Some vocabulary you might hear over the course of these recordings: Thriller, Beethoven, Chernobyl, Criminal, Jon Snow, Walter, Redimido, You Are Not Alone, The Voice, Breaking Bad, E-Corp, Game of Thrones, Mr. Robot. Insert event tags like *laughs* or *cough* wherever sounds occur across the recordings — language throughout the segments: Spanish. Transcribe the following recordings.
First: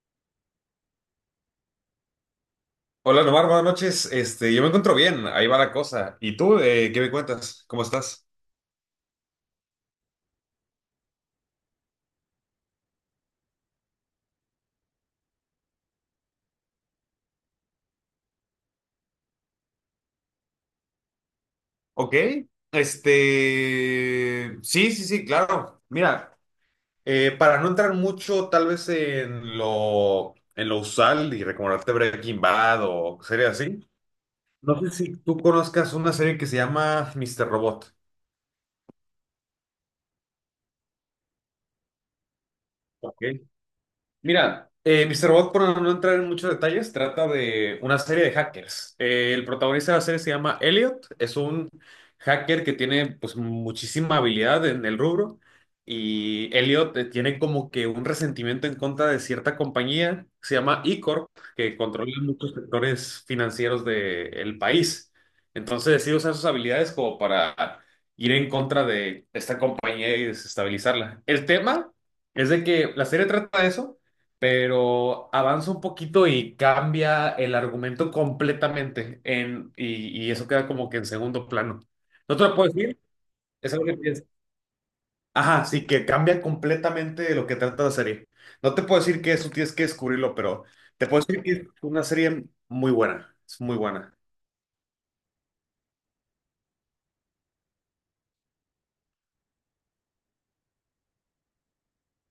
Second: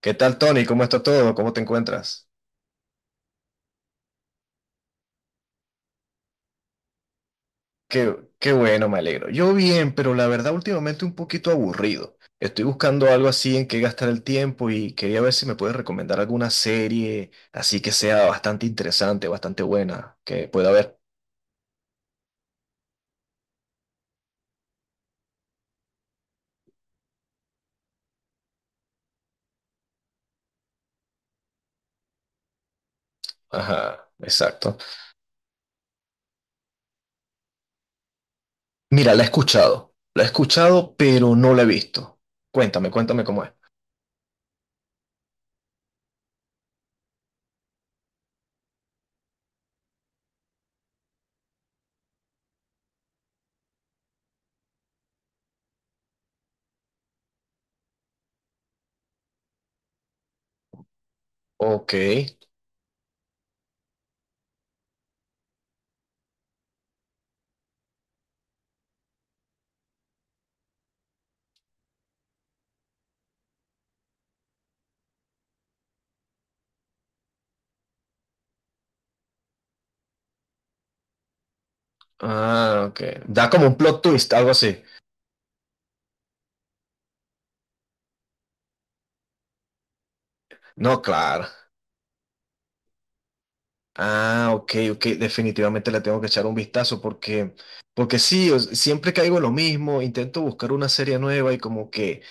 ¿Qué tal, Tony? ¿Cómo está todo? ¿Cómo te encuentras? Hola Nomar, buenas noches. Yo me encuentro bien, ahí va la cosa. ¿Y tú, qué me cuentas? ¿Cómo Qué, estás? qué bueno, me alegro. Yo bien, pero la verdad últimamente un poquito aburrido. Estoy buscando algo así en que gastar el tiempo y quería ver si me puedes recomendar alguna serie así que sea bastante interesante, bastante buena, que pueda ver. Ok, sí, sí, sí, claro. Mira, para no entrar mucho tal vez en lo usual y recomendarte Breaking Bad o series así, Ajá, exacto. no sé si tú conozcas una serie que se llama Mr. Robot. Mira, la he escuchado. La he escuchado, pero no la he visto. Cuéntame, cuéntame cómo es. Ok. Mira, Mr. Robot, por no entrar en muchos detalles, trata de una serie de hackers. El protagonista de la serie se llama Elliot, es un hacker que tiene pues muchísima habilidad en el rubro y Elliot tiene como que un resentimiento en contra de cierta compañía, que se llama E-Corp, que Ok. controla muchos sectores financieros del país. Entonces decide usar sus habilidades como para ir en contra de esta compañía y desestabilizarla. El tema... Es de que la serie trata de eso, pero avanza un poquito y cambia el argumento completamente y eso queda como que en segundo plano. ¿No te lo puedo Ah, decir? ok. Da como Es un algo que plot piensas. twist, algo así. Ajá, sí, que cambia completamente lo que trata la serie. No te puedo decir que eso tienes que descubrirlo, pero No, te puedo decir claro. que es una serie muy buena. Es muy buena. Ah, ok, ok, definitivamente le tengo que echar un vistazo porque, porque sí, siempre caigo en lo mismo, intento buscar una serie nueva y como que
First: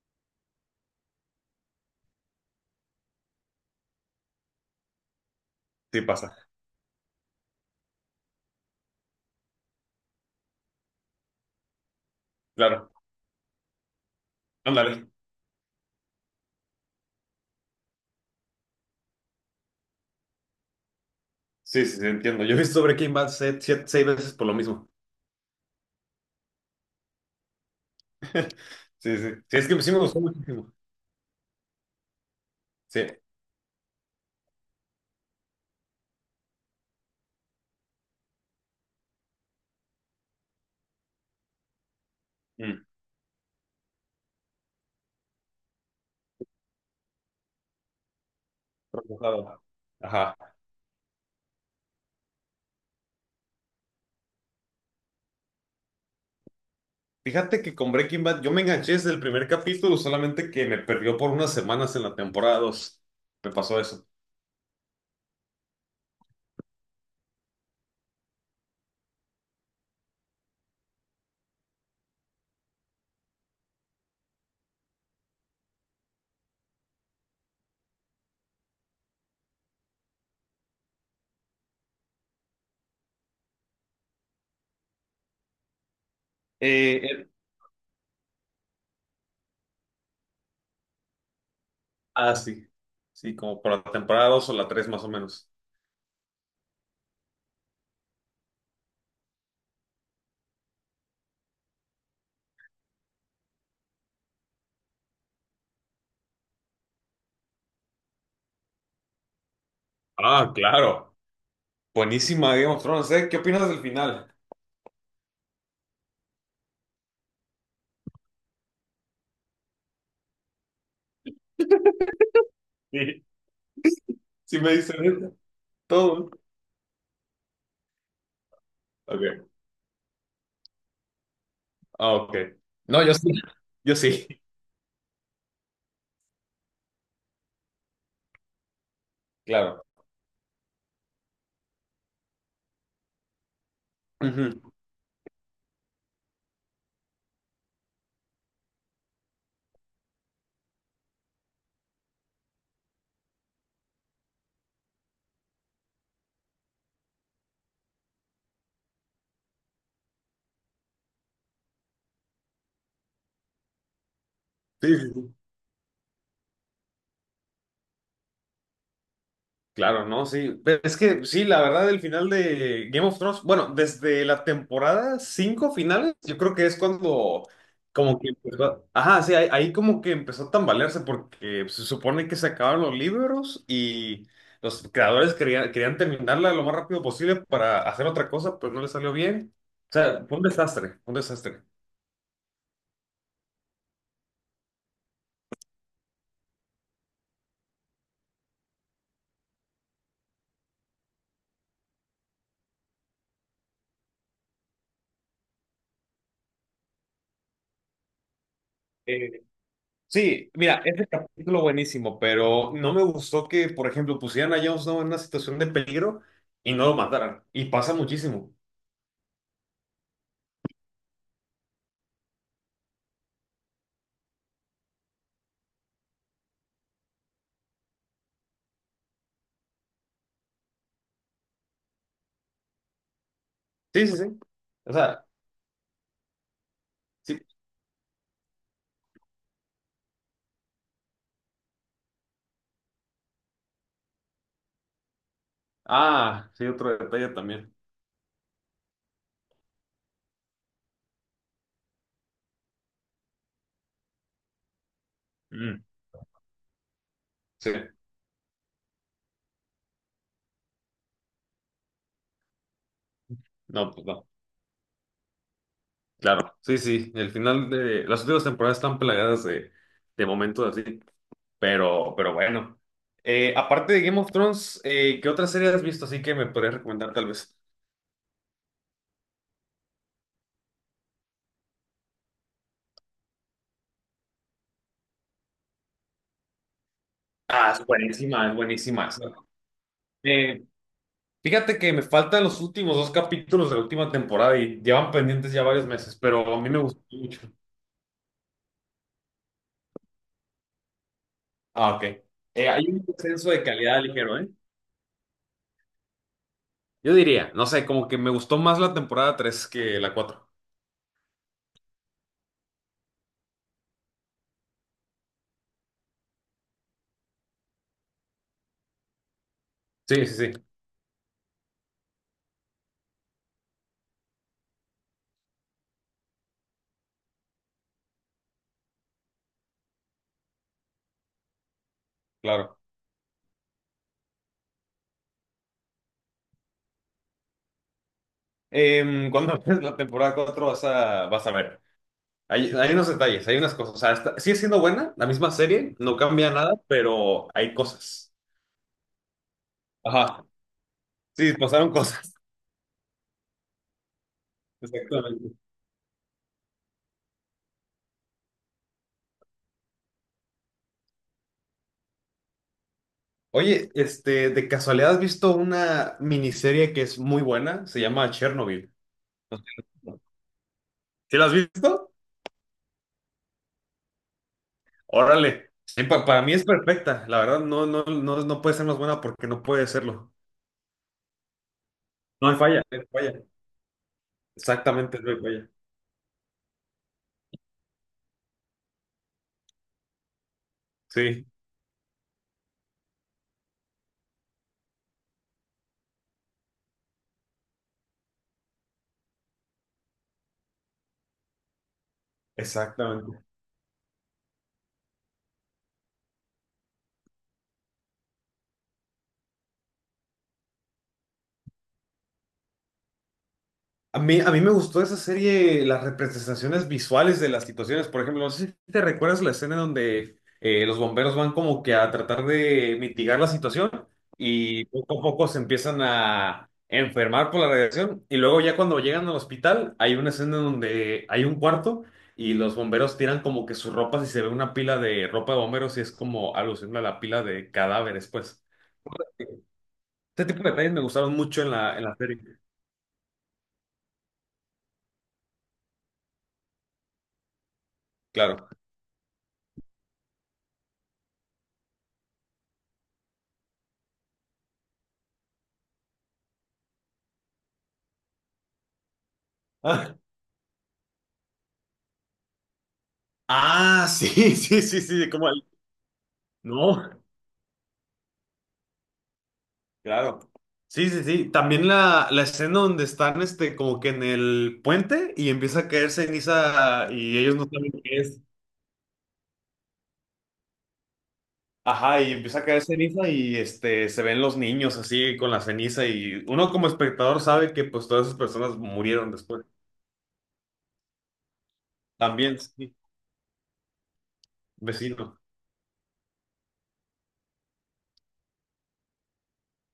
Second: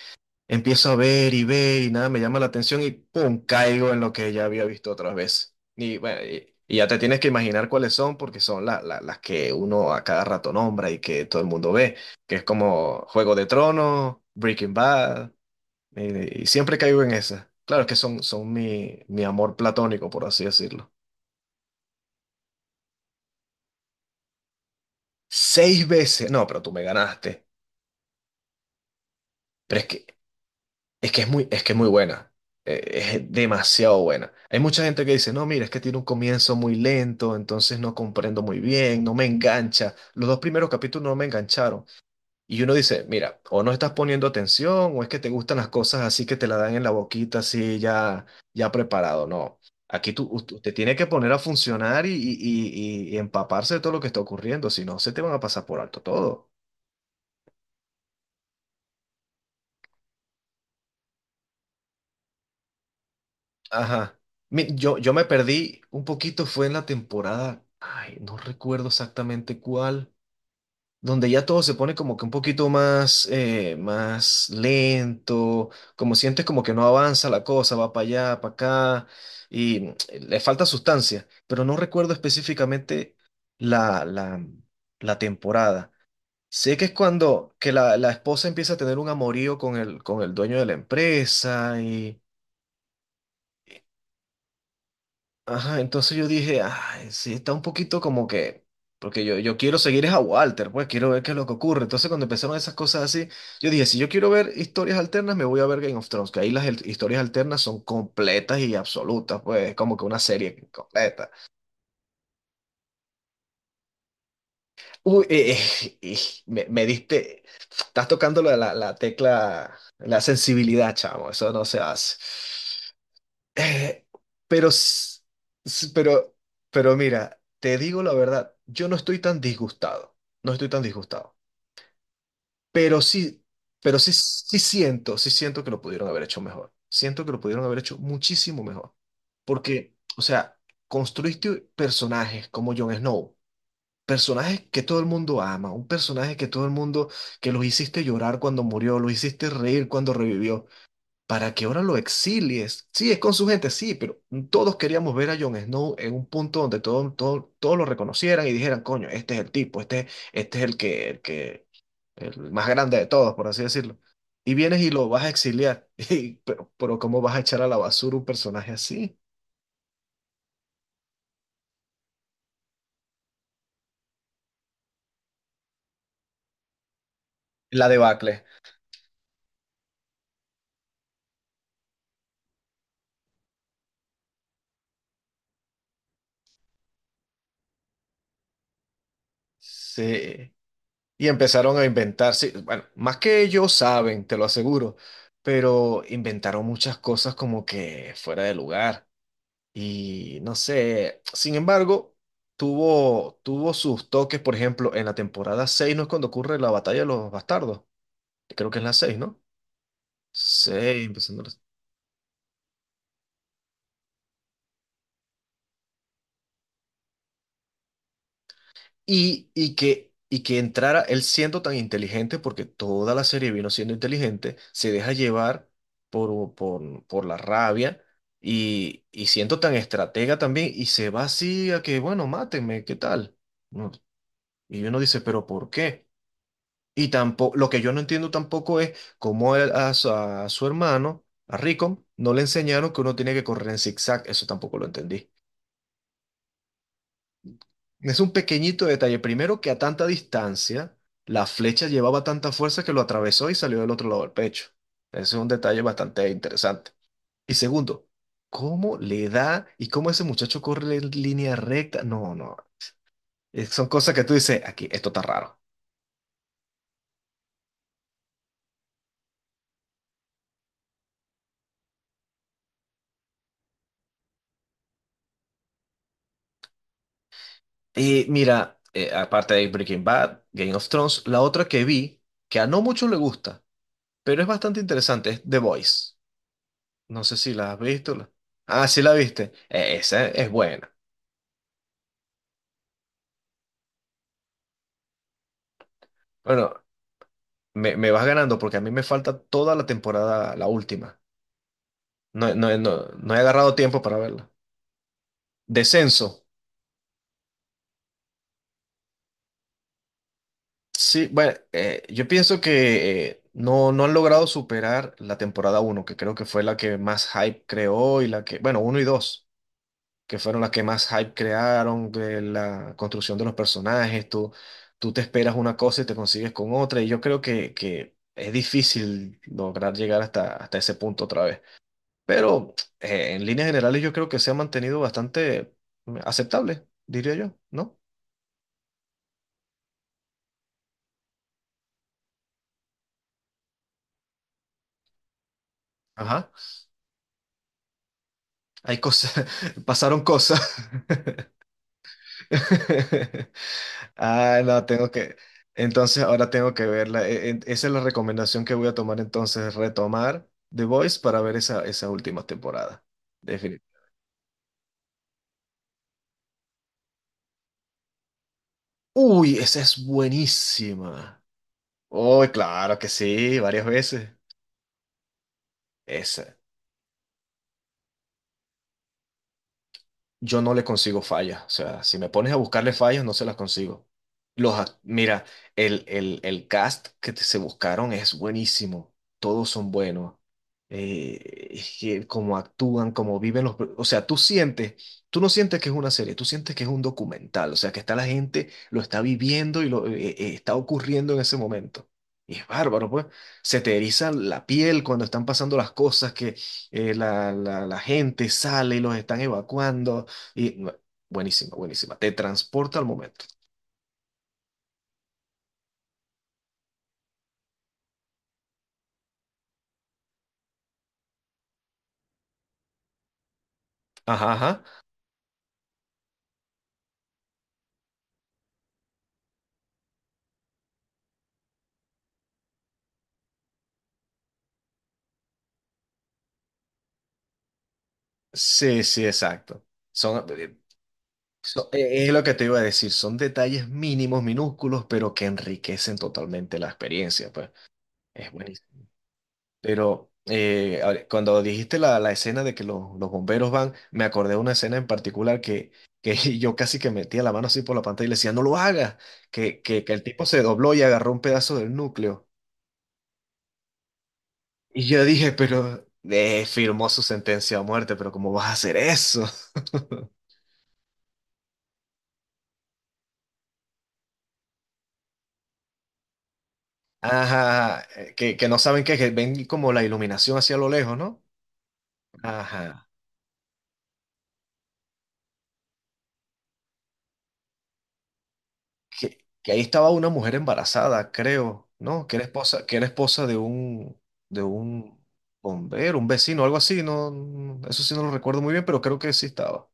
empiezo a ver y ver y nada me llama la atención y pum, caigo en lo que ya había visto otras veces. Y, Sí bueno, pasa. y ya te tienes que imaginar cuáles son porque son las que uno a cada rato nombra y que todo el mundo ve, que es Claro. como Juego de Tronos, Breaking Ándale. Bad, y siempre caigo en esas. Claro que son, son mi amor platónico, por así decirlo. Sí, sí, sí, entiendo. Yo he visto Breaking Bad seis veces por lo mismo. *laughs* Seis veces. No, pero tú me ganaste. Sí, sí. Sí, es Pero que es sí me que gustó muchísimo. es que es muy, es que es muy buena. Eh, Sí. Es demasiado buena. Hay mucha gente que dice, no, mira, es que tiene un comienzo muy lento, entonces no comprendo muy bien, no me engancha. Los dos primeros capítulos no me engancharon. Y uno Mm. dice, mira, o no estás poniendo atención, o es que te gustan las cosas así que te la dan en la boquita, así ya, ya preparado. No. Procesado. Aquí tú, Ajá. usted tiene que poner a funcionar y empaparse de todo lo que está ocurriendo, si no, se te van a pasar por alto todo. Fíjate que con Breaking Bad yo me enganché desde el primer capítulo, solamente que me perdió por unas semanas en la temporada dos. Me pasó eso. Ajá. Yo, yo me perdí un poquito, fue en la temporada, ay, no recuerdo exactamente cuál, donde ya todo se pone como que un poquito más, más lento, como sientes como que no avanza la cosa, va para allá, para acá, y mm, le falta sustancia, pero no recuerdo específicamente la, la, la temporada. Sé que es Eh, eh, cuando que la esposa empieza a tener un amorío con el dueño de la empresa. Sí. Sí, como por la temporada 2 o la tres más o menos. Ajá, entonces yo dije, ay, sí, está un poquito como que, porque yo quiero seguir es a Walter, pues quiero ver qué es lo que ocurre. Entonces cuando empezaron esas cosas así, yo dije, si yo quiero ver historias alternas, me voy a ver Game of Thrones, que ahí las historias alternas son completas y absolutas, pues es como que una Ah, serie claro. completa. Buenísima Game of Thrones, ¿eh? ¿Qué opinas del final? Uy, me diste, estás tocando la, la tecla, la sensibilidad, chamo, eso no se hace. Sí, Eh, sí pero, me dicen s- eso. s- Todo. pero, pero mira, te digo la verdad, yo no estoy tan Ok. disgustado, no estoy tan disgustado, Ah, ok. pero No, yo sí. sí, Yo pero sí, sí. Sí siento que lo pudieron haber hecho mejor, siento que lo pudieron haber hecho muchísimo mejor, Claro. porque, o sea, construiste personajes como Jon Snow, Ujú. personajes que todo el mundo ama, un personaje que todo el mundo, que los hiciste llorar cuando murió, los hiciste reír cuando revivió para que ahora lo exilies. Sí, es con su gente, sí, pero todos queríamos ver a Jon Snow en un punto donde todo, todos lo reconocieran y dijeran, coño, este es el tipo, este es el que, el que, el más grande de todos, por así decirlo. Y vienes y Sí, lo sí, vas a sí. exiliar. *laughs* Y, pero ¿cómo vas a echar a la basura un personaje así? Claro, ¿no? Sí. Pero es que sí, la verdad, el final de Game of Thrones, bueno, desde la temporada 5 finales, yo creo que es cuando La como que debacle. empezó, ajá, sí, ahí, ahí como que empezó a tambalearse porque se supone que se acabaron los libros y los creadores querían terminarla lo más rápido posible para hacer otra cosa, pero no les salió bien. O sea, fue un Sí, desastre, fue un y desastre. empezaron a inventar, sí, bueno, más que ellos saben, te lo aseguro, pero inventaron muchas cosas como que fuera de lugar. Y no sé, sin embargo, tuvo sus toques, por ejemplo, en la temporada 6 ¿no es cuando ocurre la batalla de los bastardos? Creo que es la seis, ¿no? Sí, mira, es Seis el empezando capítulo buenísimo, pero no me gustó que, por ejemplo, pusieran a Jon Snow en una situación de peligro y no lo mataran. Y pasa muchísimo. Y, y que entrara él siendo tan inteligente, porque toda la serie vino siendo inteligente, se deja llevar por la rabia y siendo tan estratega también, y se va así a que, bueno, mátenme, ¿qué tal? No, Sí, sí, sí. y O uno dice, sea, ¿pero por qué? Y sí. tampoco, lo que yo no entiendo tampoco es cómo su a su hermano, a Rico, no le enseñaron que uno tiene que correr en zigzag. Eso tampoco lo entendí. Ah, sí, otro detalle también. Es un pequeñito detalle. Primero, que a tanta distancia, la flecha llevaba tanta fuerza que lo atravesó y salió del otro lado del pecho. Ese es un detalle Mm, bastante interesante. Y sí, segundo, ¿cómo le da y cómo ese muchacho corre en línea recta? No, no. Son no, pues cosas que no. tú dices, aquí, esto está raro. Claro, sí, sí. El final de las últimas temporadas están plagadas de momentos así, pero bueno. Aparte de Game of Thrones, ¿qué otra serie has visto así que me podrías recomendar tal vez? Y mira, aparte de Breaking Bad, Game of Thrones, la otra que vi, que a no muchos le gusta, pero es bastante interesante, es The Voice. No sé si Ah, la has es visto. Buenísima, es Ah, sí buenísima. la viste. Esa es buena. Fíjate que me faltan los últimos dos capítulos de la última temporada y llevan pendientes ya varios meses, pero a mí Bueno, me gustó mucho. me vas ganando porque a mí me falta toda la temporada, la última. Ah, ok. No, no, Hay un no, no he descenso de agarrado tiempo calidad para ligero, ¿eh? verla. Descenso. Yo diría, no sé, como que me gustó más la temporada tres que la cuatro. Sí, bueno, yo pienso que no, no han logrado superar la temporada uno, que creo que fue la que más hype creó y la que, bueno, uno y dos, Sí, sí, que sí, fueron las que más hype crearon, de la construcción de los personajes, tú te esperas una cosa y te consigues con otra, y yo creo que es difícil lograr llegar hasta, hasta ese punto otra vez. Pero claro. En líneas generales yo creo que se ha mantenido bastante aceptable, diría yo, ¿no? Cuando *laughs* ves la temporada 4 vas a ver. Hay unos detalles, hay unas cosas. O sea, está- sigue siendo buena, la misma serie, no Ajá, cambia nada, pero hay cosas. hay cosas, *laughs* pasaron Ajá. cosas. Sí, pasaron cosas. *laughs* Ah, *laughs* no, tengo que. Exactamente. Entonces ahora tengo que verla. Esa es la recomendación que voy a tomar entonces, retomar The Voice para ver esa, esa última temporada. Oye, Definitivamente. este, de casualidad has visto una miniserie que es muy buena, se llama Chernobyl. Uy, esa es ¿Sí buenísima. la has visto? Uy, claro que sí, varias veces. Órale. Sí, para mí Esa, es perfecta, la verdad no, no, no, no puede ser más buena porque no puede serlo. yo no le consigo fallas. O sea, si me No pones a hay falla. buscarle No hay fallas, no falla. se las consigo. Exactamente, no hay Mira, falla. El cast que se buscaron es buenísimo. Todos son buenos. Sí, Es que cómo actúan, cómo viven los... O sea, tú sientes, tú no sientes que es una serie, tú sientes que es un documental. O sea, que está la gente, lo está viviendo y lo está ocurriendo en ese momento. Y es bárbaro, pues. exactamente. Se te eriza la piel cuando están pasando las cosas que la gente sale y los están evacuando. Y no, buenísima, buenísima. Te transporta al momento. A mí me gustó esa serie, las representaciones visuales de las situaciones. Por ejemplo, no sé si te recuerdas la escena donde los bomberos van como que a tratar de mitigar la situación Ajá, ajá. y poco a poco se empiezan a enfermar por la radiación. Y luego ya cuando llegan al hospital, hay una escena donde hay un cuarto y los bomberos tiran como que sus ropas y se ve una pila de ropa de bomberos y es como alusión a la pila de cadáveres, pues. Sí, sí, exacto. Son, Este tipo de detalles me gustaron mucho en la es lo que serie. te iba a decir. Son detalles mínimos, minúsculos, pero que enriquecen totalmente la experiencia, pues. Es Claro. buenísimo. Pero ahora, cuando dijiste la escena de que los bomberos van, me acordé de una escena en particular que *laughs* yo casi que metía la mano así por la pantalla y le decía, no lo hagas, que el *laughs* tipo se dobló y agarró un pedazo del núcleo. Ah, sí, *laughs* sí, sí, Y yo sí, como dije, el- pero firmó No, su sentencia a muerte, pero ¿cómo vas a hacer eso? *laughs* claro. Sí, sí, sí. También la escena donde están este, como que en el puente y empieza a caer ceniza y ellos no saben Ajá, qué es. Que no saben qué, que ven como la iluminación hacia lo lejos, ¿no? Ajá, y empieza a caer Ajá, ceniza y este, se ven los niños así con la ceniza y uno como espectador sabe que pues todas esas personas murieron después. que ahí estaba una mujer embarazada, creo, ¿no? También, sí, Que era esposa de un vecino. bombero, un vecino, algo así, no, no, eso sí no lo recuerdo muy bien, pero creo que sí estaba.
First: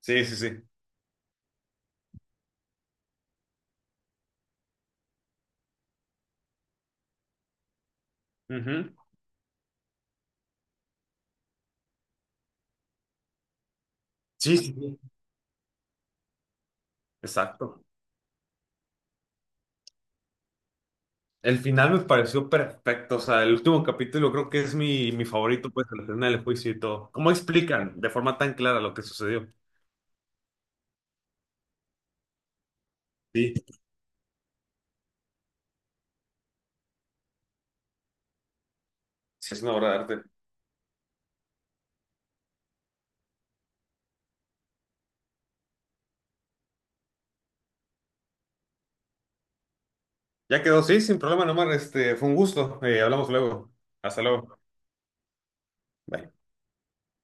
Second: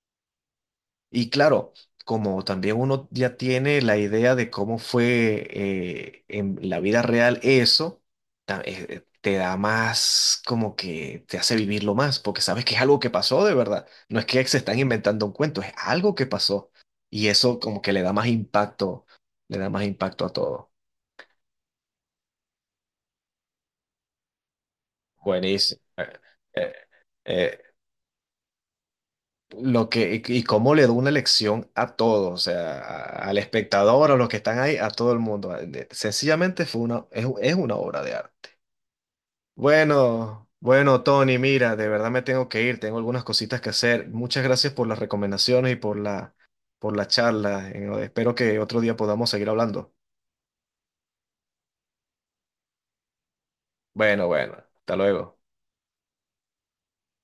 Sí, sí, sí. Y claro, como también uno ya tiene la idea de cómo fue en la vida real eso, Ujú. Te da más como que te hace vivirlo más, porque sabes que es algo que pasó de verdad. No es que Sí, se sí, están sí. inventando un cuento, es algo que pasó. Y eso como Exacto. que le da más impacto, le da más impacto a todo. El final me pareció perfecto, o sea, el último capítulo creo que es mi favorito, Buenísimo. pues, al final del juicio eh, y todo. ¿Cómo eh, explican de forma tan clara lo que sucedió? Lo que, y cómo le da una lección a todos, o sea, al Sí, espectador, a los que están ahí, a todo el mundo. Sencillamente fue una, es una obra de arte. sí, es una obra de arte. Bueno, bueno, Tony, mira, de verdad me tengo que ir, tengo algunas cositas que hacer. Muchas gracias por las recomendaciones y por por la charla. Espero que otro día podamos seguir hablando. Ya quedó, sí, sin problema, nomás, este, fue un gusto. Hablamos luego. Hasta Bueno, bueno, luego. hasta luego. Bye.